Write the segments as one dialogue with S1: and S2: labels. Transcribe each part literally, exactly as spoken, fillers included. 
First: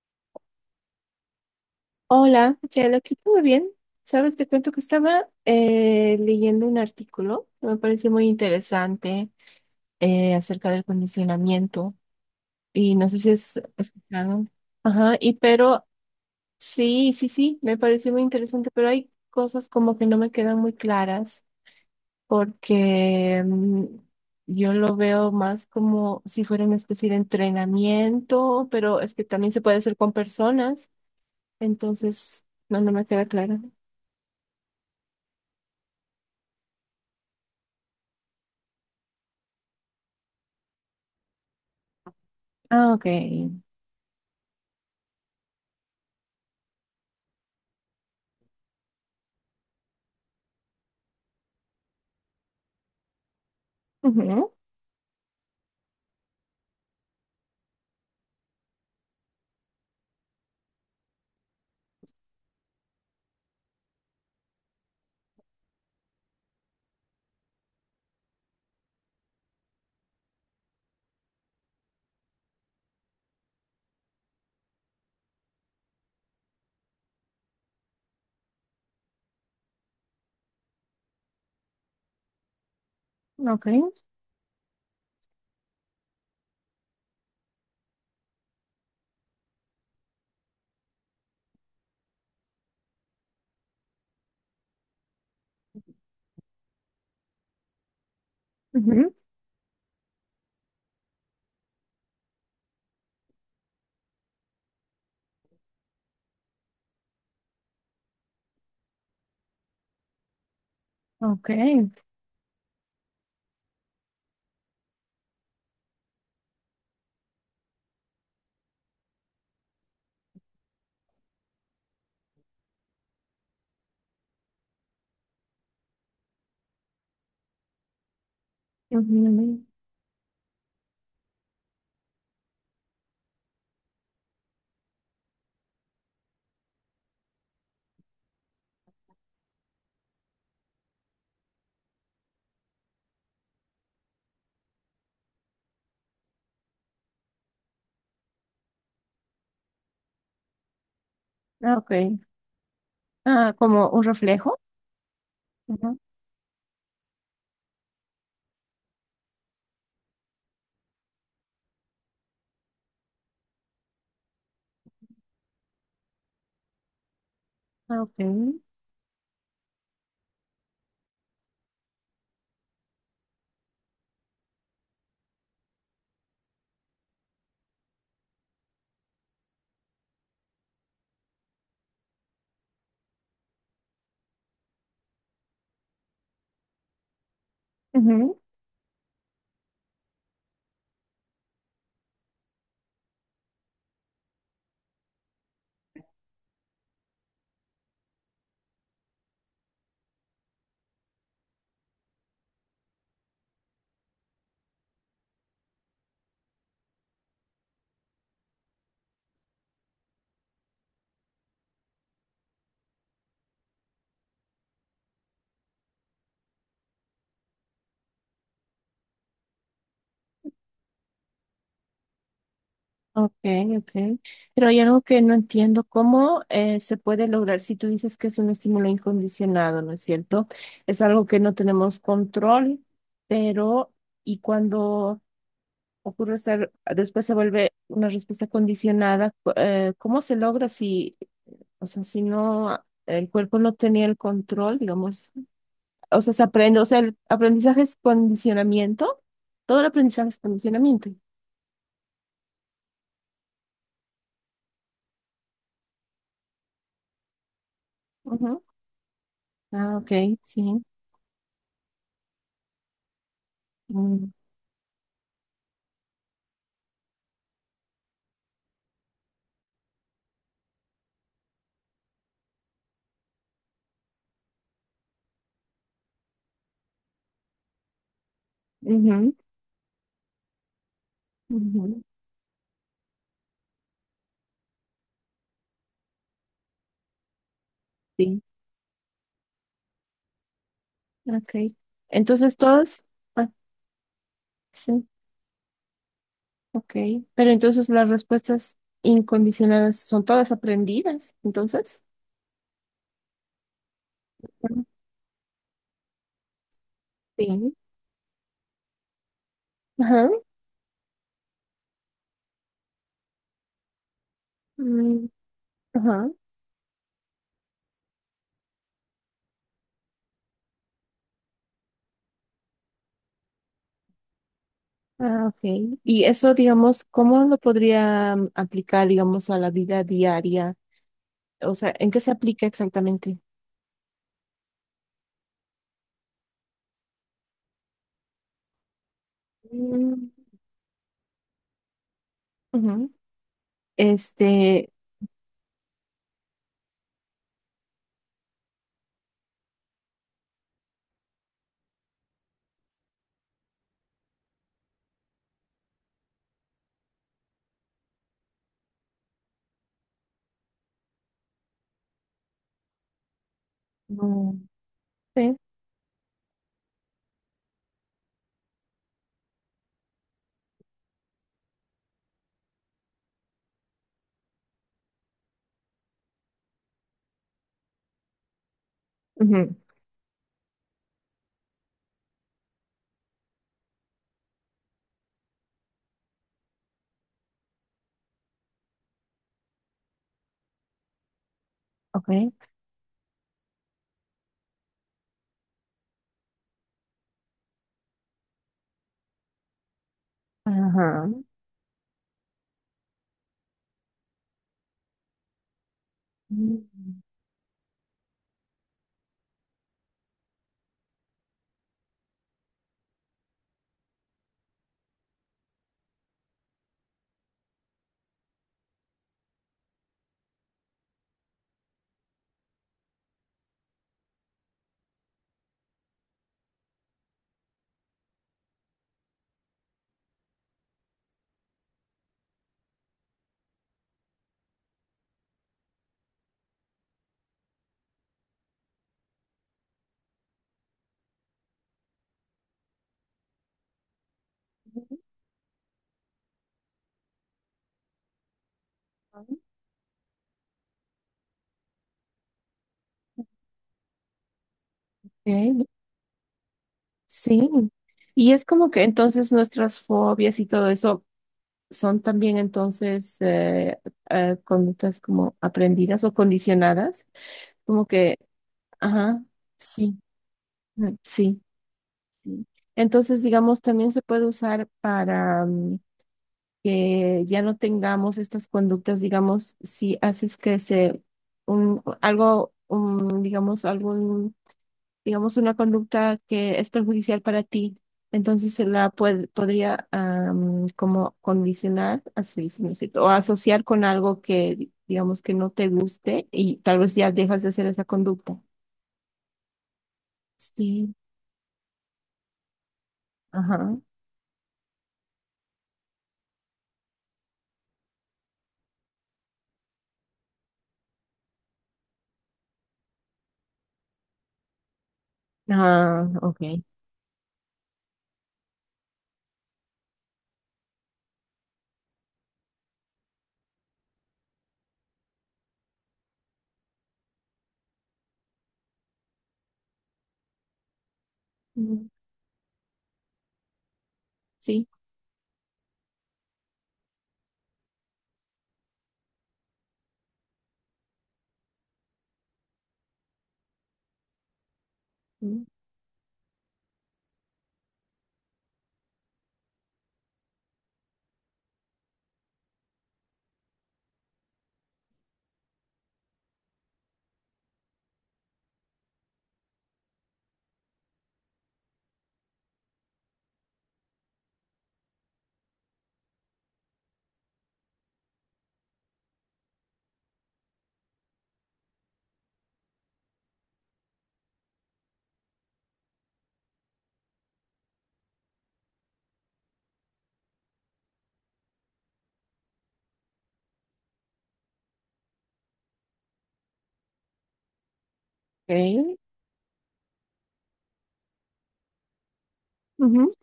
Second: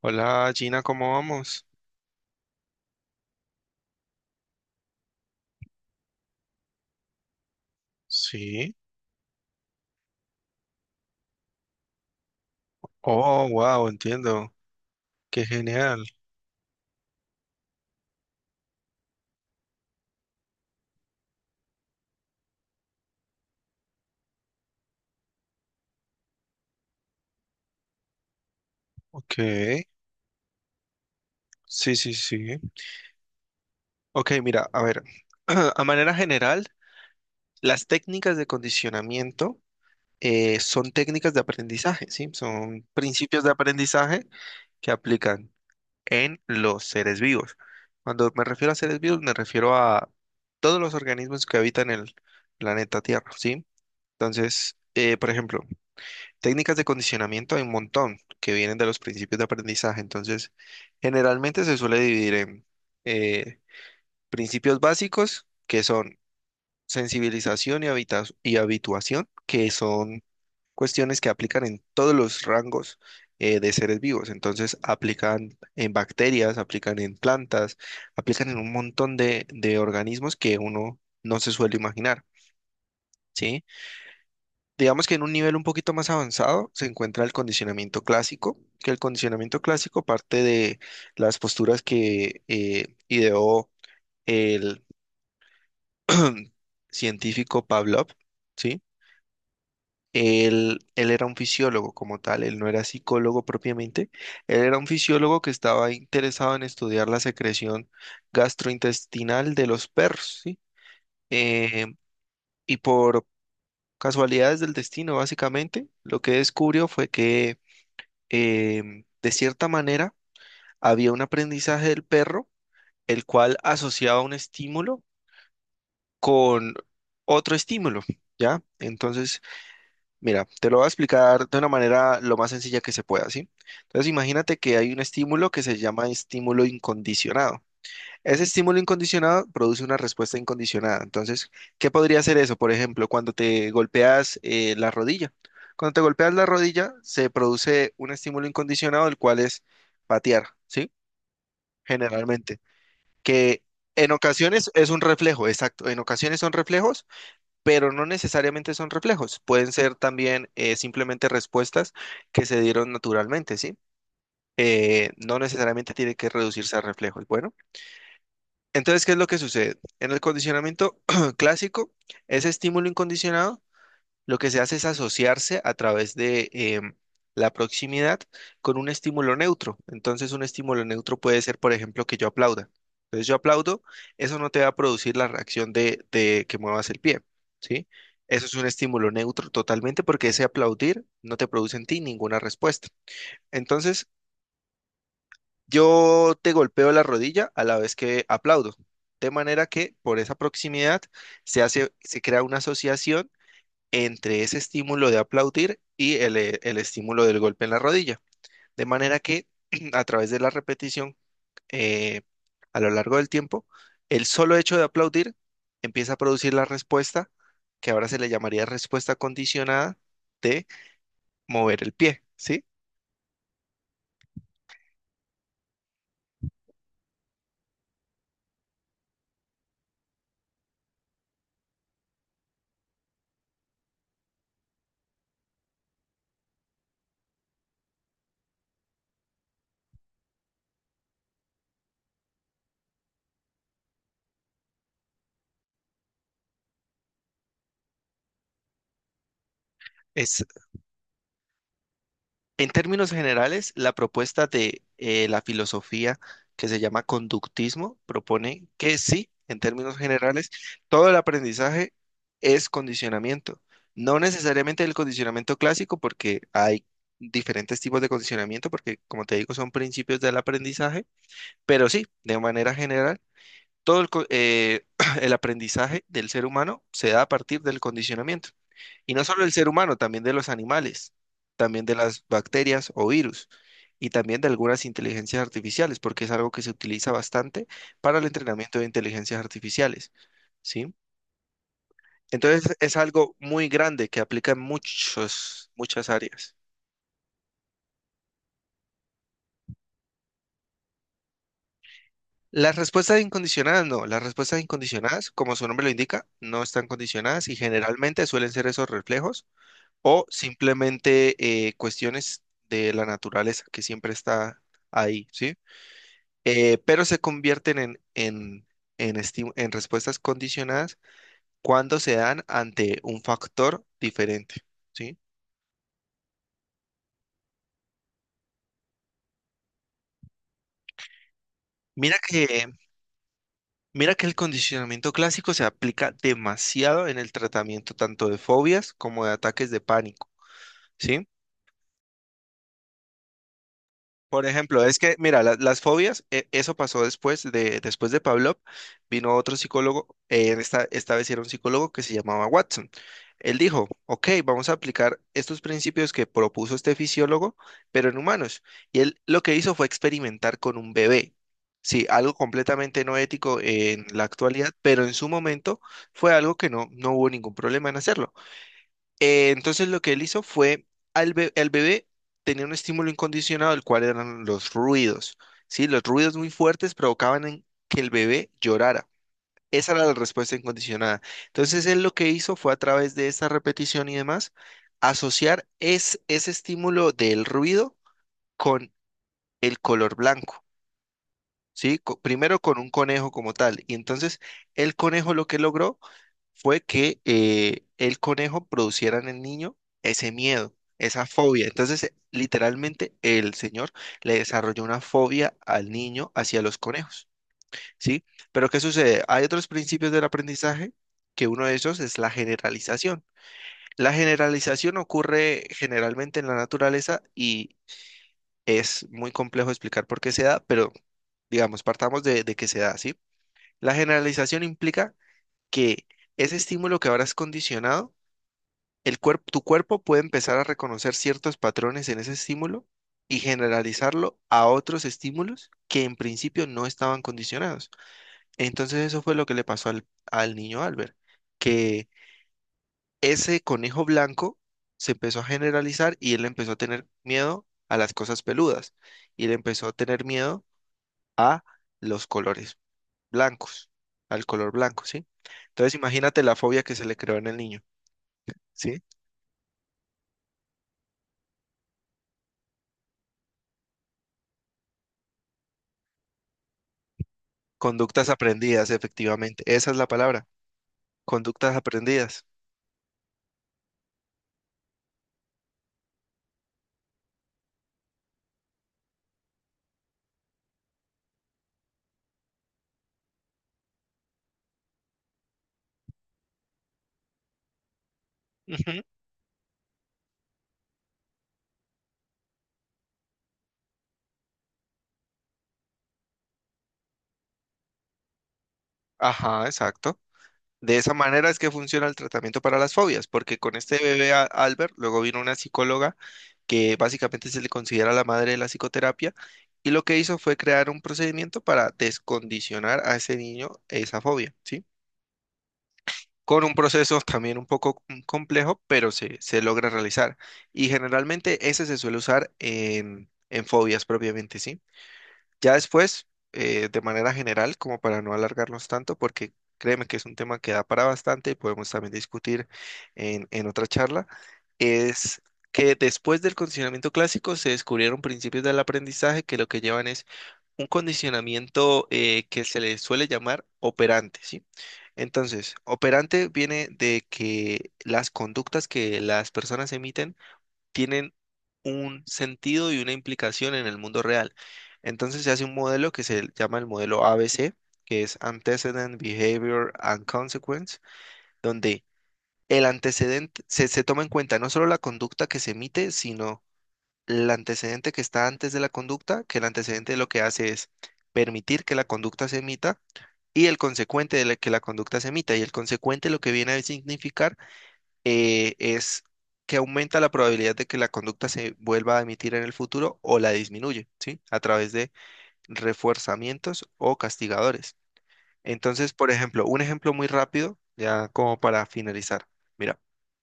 S1: Hola Gina, ¿cómo vamos?
S2: Hola, Chelo, lo quito muy bien. Sabes, te cuento que estaba eh, leyendo un artículo que me pareció muy
S1: Sí.
S2: interesante eh, acerca del condicionamiento y no sé si
S1: Oh,
S2: has
S1: wow,
S2: escuchado.
S1: entiendo.
S2: Ajá, y
S1: Qué
S2: pero
S1: genial.
S2: sí, sí, sí, me pareció muy interesante, pero hay cosas como que no me quedan muy claras porque mm, yo lo veo más como si fuera una especie de entrenamiento, pero es que
S1: Ok.
S2: también se puede hacer con personas.
S1: Sí, sí,
S2: Entonces,
S1: sí.
S2: no, no me queda claro.
S1: Ok, mira, a ver. A manera general, las técnicas de condicionamiento eh, son técnicas de aprendizaje, ¿sí? Son
S2: Ah, ok.
S1: principios de aprendizaje que aplican en los seres vivos. Cuando me refiero a seres vivos, me refiero a todos los organismos que habitan el planeta Tierra, ¿sí?
S2: Ujú.
S1: Entonces, eh, por ejemplo, técnicas de condicionamiento hay un montón que vienen de los principios de aprendizaje. Entonces, generalmente se suele dividir en eh, principios básicos, que son sensibilización y, habita- y habituación, que son cuestiones que aplican en todos los rangos eh, de seres vivos. Entonces, aplican en bacterias, aplican en plantas, aplican en un montón de, de organismos que uno no se suele imaginar, ¿sí?
S2: Ok.
S1: Digamos que en un nivel un poquito más avanzado se encuentra el condicionamiento clásico, que el condicionamiento clásico parte de las posturas que eh, ideó el científico Pavlov, ¿sí?
S2: Ujú.
S1: Él, él era un fisiólogo como tal, él no era psicólogo propiamente, él era un fisiólogo que estaba interesado en estudiar la secreción gastrointestinal de los perros, ¿sí?
S2: Ok.
S1: Eh, y por casualidades del destino, básicamente, lo que descubrió fue que em, de cierta manera, había un aprendizaje del perro, el cual asociaba un estímulo con otro estímulo, ¿ya? Entonces,
S2: Ujú.
S1: mira, te lo voy a explicar de una manera lo más sencilla que se pueda, ¿sí? Entonces, imagínate que hay un estímulo que se llama estímulo incondicionado. Ese estímulo incondicionado produce una respuesta incondicionada. Entonces, ¿qué podría ser eso? Por ejemplo, cuando te golpeas eh, la rodilla. Cuando te golpeas la rodilla, se produce un estímulo incondicionado, el cual es patear, ¿sí?
S2: Ah, ok.
S1: Generalmente.
S2: Ah,
S1: Que
S2: como un
S1: en
S2: reflejo.
S1: ocasiones es un reflejo, exacto.
S2: Ujú,
S1: En ocasiones son reflejos, pero no necesariamente son reflejos. Pueden ser también eh, simplemente respuestas que se dieron naturalmente, ¿sí? Eh, no necesariamente tiene que reducirse a reflejos. Bueno.
S2: ah, ok.
S1: Entonces, ¿qué es lo que sucede? En el condicionamiento clásico, ese estímulo incondicionado, lo que se hace es asociarse a través de em, la proximidad con un estímulo neutro. Entonces, un estímulo neutro puede ser, por ejemplo, que yo aplauda. Entonces, yo aplaudo, eso no te va a producir la reacción de, de que muevas el pie, ¿sí?
S2: Ujú.
S1: Eso es un estímulo neutro totalmente porque ese aplaudir no te produce en ti ninguna respuesta. Entonces, yo te golpeo la rodilla a la vez que aplaudo, de manera que por esa proximidad se hace, se crea una asociación entre ese estímulo de aplaudir y el, eh, el estímulo del golpe en la rodilla, de manera que a través de la repetición eh, a lo largo del tiempo, el solo hecho de aplaudir empieza a producir la respuesta que ahora se le llamaría respuesta condicionada de mover el pie, ¿sí?
S2: Ok, ok. Pero hay algo que no entiendo. ¿Cómo eh, se puede lograr si tú dices que es un estímulo incondicionado, no es cierto? Es algo que no tenemos control, pero y cuando ocurre ser, después se vuelve una respuesta condicionada, cu- eh, ¿cómo se logra si, o sea, si no, el cuerpo no tenía el control, digamos? O sea, se aprende, o sea, el aprendizaje es condicionamiento. Todo el aprendizaje es
S1: Es
S2: condicionamiento.
S1: En términos generales, la propuesta de eh, la filosofía que se llama conductismo
S2: Ujú.
S1: propone que sí, en términos
S2: Ah, ok,
S1: generales,
S2: sí.
S1: todo el aprendizaje es condicionamiento. No
S2: Mm,
S1: necesariamente el condicionamiento clásico, porque hay diferentes tipos de condicionamiento, porque como te digo, son principios del aprendizaje, pero sí, de manera general, todo el, co- eh, el aprendizaje del ser humano se da a partir del condicionamiento. Y no
S2: ujú,
S1: solo del ser humano, también de los animales, también de
S2: ujú.
S1: las bacterias o virus, y también de algunas inteligencias artificiales, porque es algo que se utiliza bastante para el
S2: Sí,
S1: entrenamiento de inteligencias artificiales, ¿sí?
S2: ok. Entonces
S1: Entonces es
S2: todas,
S1: algo
S2: ah,
S1: muy grande que aplica en
S2: sí,
S1: muchos, muchas áreas.
S2: ok. Pero entonces las respuestas incondicionadas son todas aprendidas, entonces.
S1: Las respuestas incondicionadas, no, las respuestas
S2: Ujú.
S1: incondicionadas, como su nombre lo indica, no están condicionadas y
S2: Sí.
S1: generalmente suelen ser esos reflejos o
S2: Ajá.
S1: simplemente eh, cuestiones de la naturaleza que siempre está
S2: Mm.
S1: ahí, ¿sí?
S2: Ajá.
S1: Eh, pero se convierten en, en, en, esti- en respuestas condicionadas cuando se dan ante un factor diferente, ¿sí?
S2: Ah, ok. Y eso, digamos, ¿cómo lo podría mm, aplicar, digamos, a la vida diaria? O sea, ¿en
S1: Mira
S2: qué se aplica
S1: que,
S2: exactamente?
S1: mira que el condicionamiento clásico se aplica demasiado en el tratamiento tanto de fobias como de ataques de
S2: Mm,
S1: pánico, ¿sí?
S2: ujú.
S1: Por ejemplo,
S2: Este,
S1: es que, mira, la- las fobias, e- eso pasó después de, después de Pavlov, vino otro psicólogo, eh, esta, esta vez era un psicólogo que se llamaba Watson. Él dijo, ok, vamos a aplicar estos principios que propuso este fisiólogo, pero en humanos. Y él lo que hizo fue experimentar con un bebé. Sí, algo completamente no ético en la
S2: no
S1: actualidad, pero en su
S2: sé.
S1: momento fue algo que no, no hubo ningún problema en hacerlo. Eh, entonces lo que él hizo fue, al be- el bebé tenía un estímulo incondicionado, el cual eran los ruidos, ¿sí? Los ruidos muy fuertes provocaban en- que el bebé llorara.
S2: Ujú.
S1: Esa era la respuesta incondicionada. Entonces él lo que hizo fue a través de esa repetición y demás, asociar es, ese estímulo del ruido con el color blanco, ¿sí? Co- primero
S2: Ok.
S1: con un conejo como tal. Y entonces el conejo lo que logró fue que eh, el conejo produciera en el niño ese miedo, esa
S2: Ajá.
S1: fobia. Entonces, eh, literalmente, el señor le desarrolló una fobia al niño hacia los
S2: Mm,
S1: conejos, ¿sí? Pero ¿qué sucede? Hay otros principios del aprendizaje que uno de esos es la generalización. La generalización ocurre generalmente en la naturaleza y es muy complejo explicar por qué se da, pero digamos, partamos de, de que se da, ¿sí? La generalización implica que ese estímulo que ahora es condicionado el cuerp- tu cuerpo puede empezar a reconocer ciertos patrones en ese estímulo y generalizarlo a otros estímulos que en principio no estaban condicionados. Entonces eso fue lo que le pasó al, al niño Albert, que ese conejo blanco se empezó a generalizar y él empezó a tener miedo a las cosas peludas y
S2: ok.
S1: él empezó a tener miedo a los colores blancos, al color blanco, ¿sí? Entonces imagínate la fobia que se le creó en el
S2: Sí.
S1: niño,
S2: Y es como
S1: ¿sí?
S2: que entonces nuestras fobias y todo eso son también entonces eh, eh, conductas como aprendidas o condicionadas, como
S1: Conductas
S2: que,
S1: aprendidas,
S2: ajá,
S1: efectivamente. Esa es la
S2: sí,
S1: palabra.
S2: mm, sí.
S1: Conductas aprendidas.
S2: Sí. Entonces, digamos, también se puede usar para mm, que ya no tengamos estas conductas, digamos, si haces que se, un, algo, un, digamos, algún, digamos, una conducta que es perjudicial para ti, entonces se
S1: Ujú.
S2: la puede, podría am, como condicionar, así se me siento, o asociar con algo que, digamos, que no te guste y tal vez ya dejas de hacer esa conducta.
S1: Ajá, exacto. De
S2: Sí,
S1: esa manera es que funciona el tratamiento para las fobias, porque con
S2: ajá.
S1: este bebé a- Albert, luego vino una psicóloga que básicamente se le considera la madre de la psicoterapia, y lo que hizo fue crear un procedimiento para descondicionar a ese niño esa fobia, ¿sí?
S2: Ah,
S1: Con un
S2: ok.
S1: proceso también un poco com- complejo, pero se, se logra realizar. Y generalmente ese se suele usar en, en fobias propiamente, ¿sí? Ya después, eh, de manera general, como para no alargarnos tanto, porque créeme que es un tema que da para bastante y podemos
S2: Mm.
S1: también discutir en, en otra charla,
S2: Sí.
S1: es que después del condicionamiento clásico se descubrieron principios del aprendizaje que lo que llevan es un condicionamiento eh, que se le suele llamar operante, ¿sí?
S2: Mm.
S1: Entonces, operante viene de que las conductas que las personas emiten tienen un sentido y una implicación en el mundo real. Entonces se hace un modelo que se llama el modelo A B C, que es Antecedent, Behavior and Consequence, donde el antecedente se, se toma en cuenta no solo la conducta que se emite, sino el antecedente que está antes de la conducta, que el antecedente lo que hace es permitir que la conducta se emita y el consecuente de la- que la conducta se emita. Y el consecuente lo que viene a significar eh, es que aumenta la probabilidad de que la conducta se vuelva a emitir en el futuro o la disminuye, ¿sí? A través de refuerzamientos o castigadores. Entonces,
S2: Okay.
S1: por ejemplo, un ejemplo muy rápido, ya como para finalizar. Mira,
S2: Ujú,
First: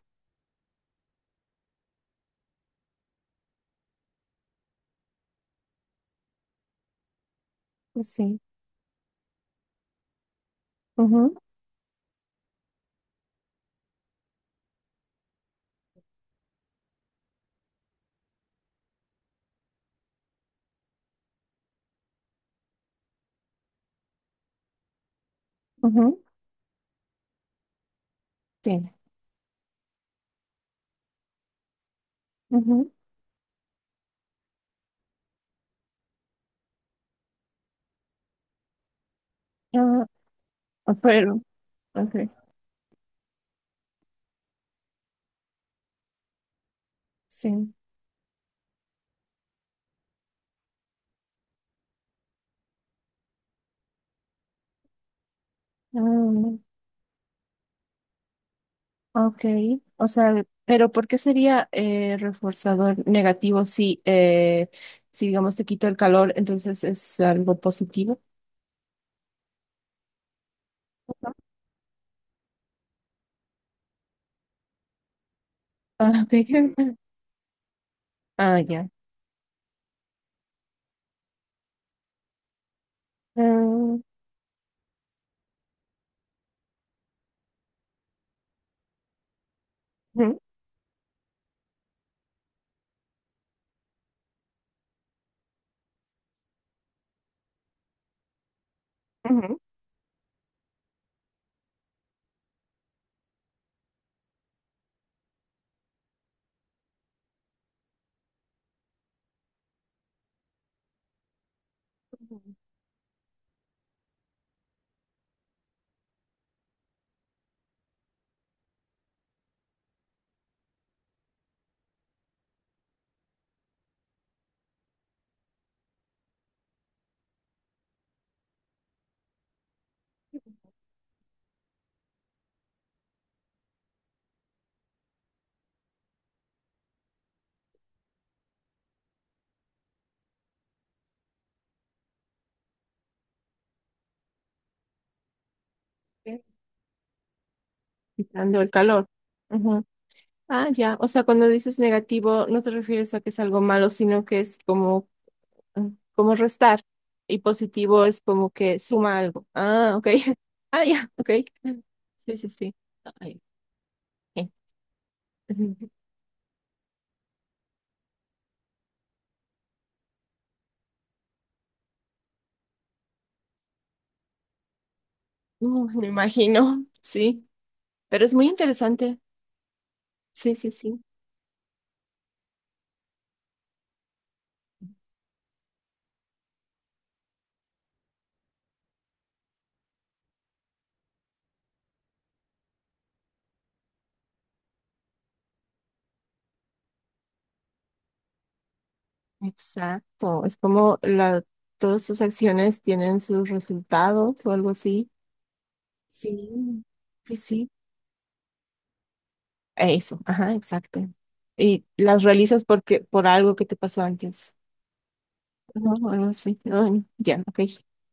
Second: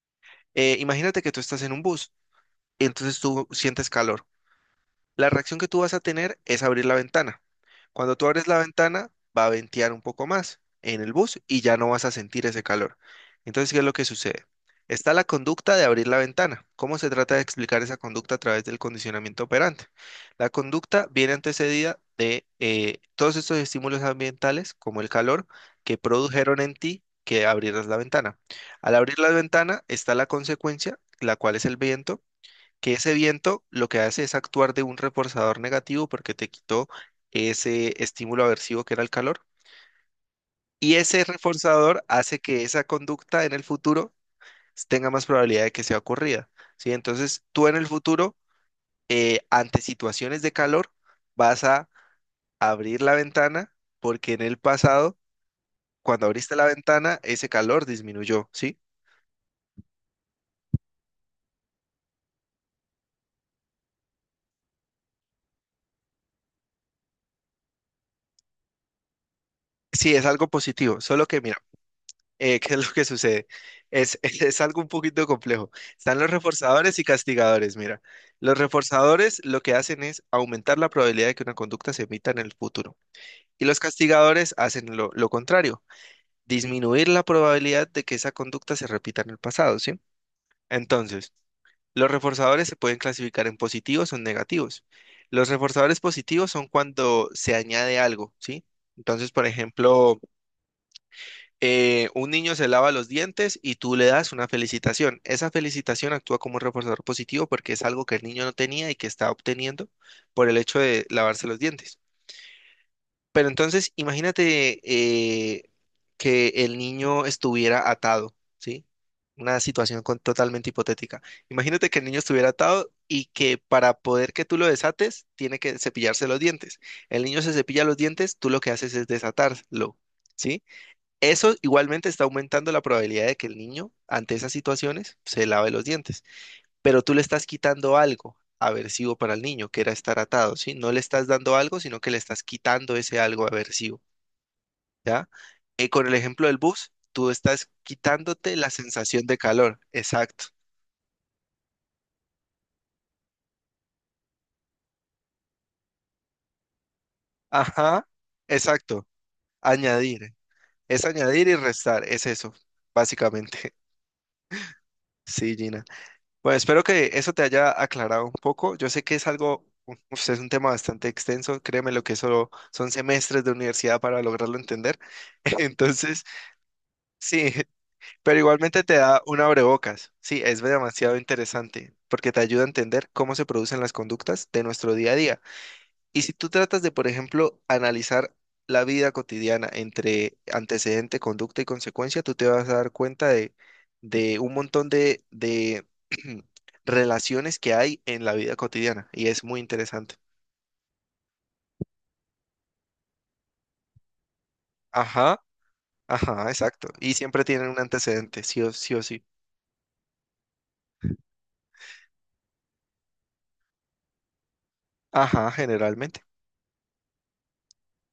S1: eh, imagínate que tú estás en un bus, entonces tú sientes calor. La reacción que tú vas a tener es abrir la ventana.
S2: pues
S1: Cuando tú
S2: sí.
S1: abres la ventana, va a ventear un poco más en el
S2: Ujú,
S1: bus y ya no vas a sentir ese calor. Entonces, ¿qué es lo que sucede? Está la conducta de abrir la ventana. ¿Cómo se trata de explicar esa conducta a través del condicionamiento operante? La conducta viene antecedida de eh, todos estos estímulos ambientales, como el calor, que
S2: ujú.
S1: produjeron en ti que abrieras la ventana.
S2: Sí.
S1: Al abrir la ventana está la consecuencia, la cual es el viento
S2: Ujú,
S1: que ese viento lo que hace es actuar de un reforzador negativo porque te quitó ese estímulo aversivo que era el calor.
S2: ah,
S1: Y ese
S2: pero,
S1: reforzador
S2: okay,
S1: hace que esa conducta en el futuro tenga más probabilidad de que sea ocurrida, ¿sí? Entonces, tú
S2: sí.
S1: en el futuro, eh, ante situaciones de calor, vas a abrir la ventana porque en el pasado, cuando abriste la ventana, ese calor disminuyó, ¿sí?
S2: Ah, ok. O sea, ¿pero por qué sería eh, reforzador negativo si, eh, si, digamos, te quito el calor, entonces es algo positivo?
S1: Sí, es algo positivo, solo
S2: Ujú.
S1: que eh, ¿qué es lo que sucede? Es, es algo un poquito complejo. Están
S2: Ah,
S1: los
S2: ok.
S1: reforzadores y castigadores. Mira, los
S2: Ah, ya.
S1: reforzadores lo que hacen es aumentar la probabilidad de que una conducta se emita en el futuro. Y los
S2: Ah,
S1: castigadores hacen lo, lo contrario, disminuir la probabilidad de que esa conducta se repita en el pasado, ¿sí?
S2: ujú,
S1: Entonces, los reforzadores se pueden clasificar en positivos o en negativos. Los reforzadores positivos son cuando se añade algo, ¿sí? Entonces, por
S2: ujú,
S1: ejemplo eh, un niño se lava los dientes y tú le das una felicitación. Esa felicitación actúa como un reforzador positivo porque es algo que el niño no tenía y que está obteniendo por el hecho de lavarse los dientes.
S2: ujú,
S1: Pero entonces, imagínate eh, que el niño estuviera atado, ¿sí? Una situación con- totalmente hipotética. Imagínate que el niño estuviera atado y que para poder que tú lo desates, tiene que cepillarse los dientes. El niño se cepilla los dientes, tú lo que haces es desatarlo, ¿sí? Eso igualmente está aumentando la probabilidad de que el niño, ante esas situaciones, se lave los dientes. Pero tú le estás quitando algo aversivo para el niño, que era estar atado, ¿sí? No le estás dando algo, sino que le estás quitando ese algo aversivo, ¿ya? Eh, con el
S2: ok.
S1: ejemplo del bus, tú estás quitándote
S2: Quitando
S1: la
S2: el calor.
S1: sensación de calor.
S2: Ujú.
S1: Exacto.
S2: Ah, ya. O sea, cuando dices negativo, no te refieres a que es algo malo, sino que es como mm, como restar, y positivo
S1: Ajá,
S2: es como que
S1: exacto.
S2: suma algo. Ah, ok.
S1: Añadir.
S2: Ah,
S1: Es
S2: ya, ok.
S1: añadir y restar. Es
S2: Sí, sí,
S1: eso,
S2: sí. Ay,
S1: básicamente.
S2: ok.
S1: Sí, Gina. Bueno, espero que eso te haya aclarado un poco. Yo sé que es algo, uf, es un tema bastante extenso. Créeme lo que eso son semestres de universidad para lograrlo entender.
S2: Uh, me
S1: Entonces,
S2: imagino, sí.
S1: sí,
S2: Pero es
S1: pero
S2: muy
S1: igualmente te
S2: interesante.
S1: da un abrebocas. Sí,
S2: Sí,
S1: es
S2: sí, sí.
S1: demasiado interesante porque te ayuda a entender cómo se producen las conductas de nuestro día a día. Y si tú tratas de, por ejemplo, analizar la vida cotidiana entre antecedente, conducta y consecuencia, tú te vas a dar cuenta de, de un montón de, de relaciones que hay en la vida cotidiana y es muy interesante.
S2: Exacto. Es como la, todas sus acciones tienen sus resultados o algo así.
S1: Ajá, ajá,
S2: Sí,
S1: exacto. Y
S2: sí,
S1: siempre tienen
S2: sí.
S1: un antecedente, sí o sí. O sí.
S2: Eso, ajá, exacto. Y las realizas porque, por algo que te pasó antes.
S1: Ajá,
S2: No,
S1: generalmente.
S2: no sé. Ay, ya, ok.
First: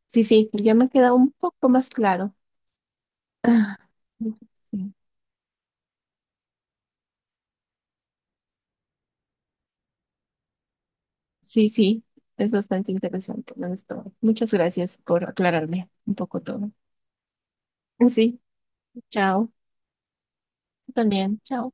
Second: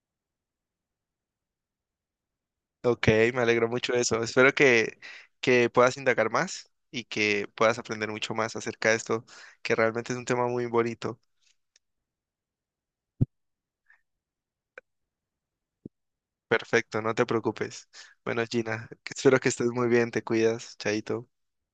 S2: Sí, sí, ya me queda un poco más claro.
S1: Ok, me alegro
S2: Ah,
S1: mucho de eso. Espero que, que puedas indagar más y que puedas aprender mucho más acerca de esto, que realmente es un tema muy bonito.
S2: sí, sí, es bastante interesante, la historia. Muchas gracias por aclararme un poco todo.
S1: Perfecto, no te preocupes.
S2: Sí,
S1: Bueno, Gina, espero que
S2: chao.
S1: estés muy bien, te cuidas,
S2: Tú
S1: chaito.
S2: también, chao.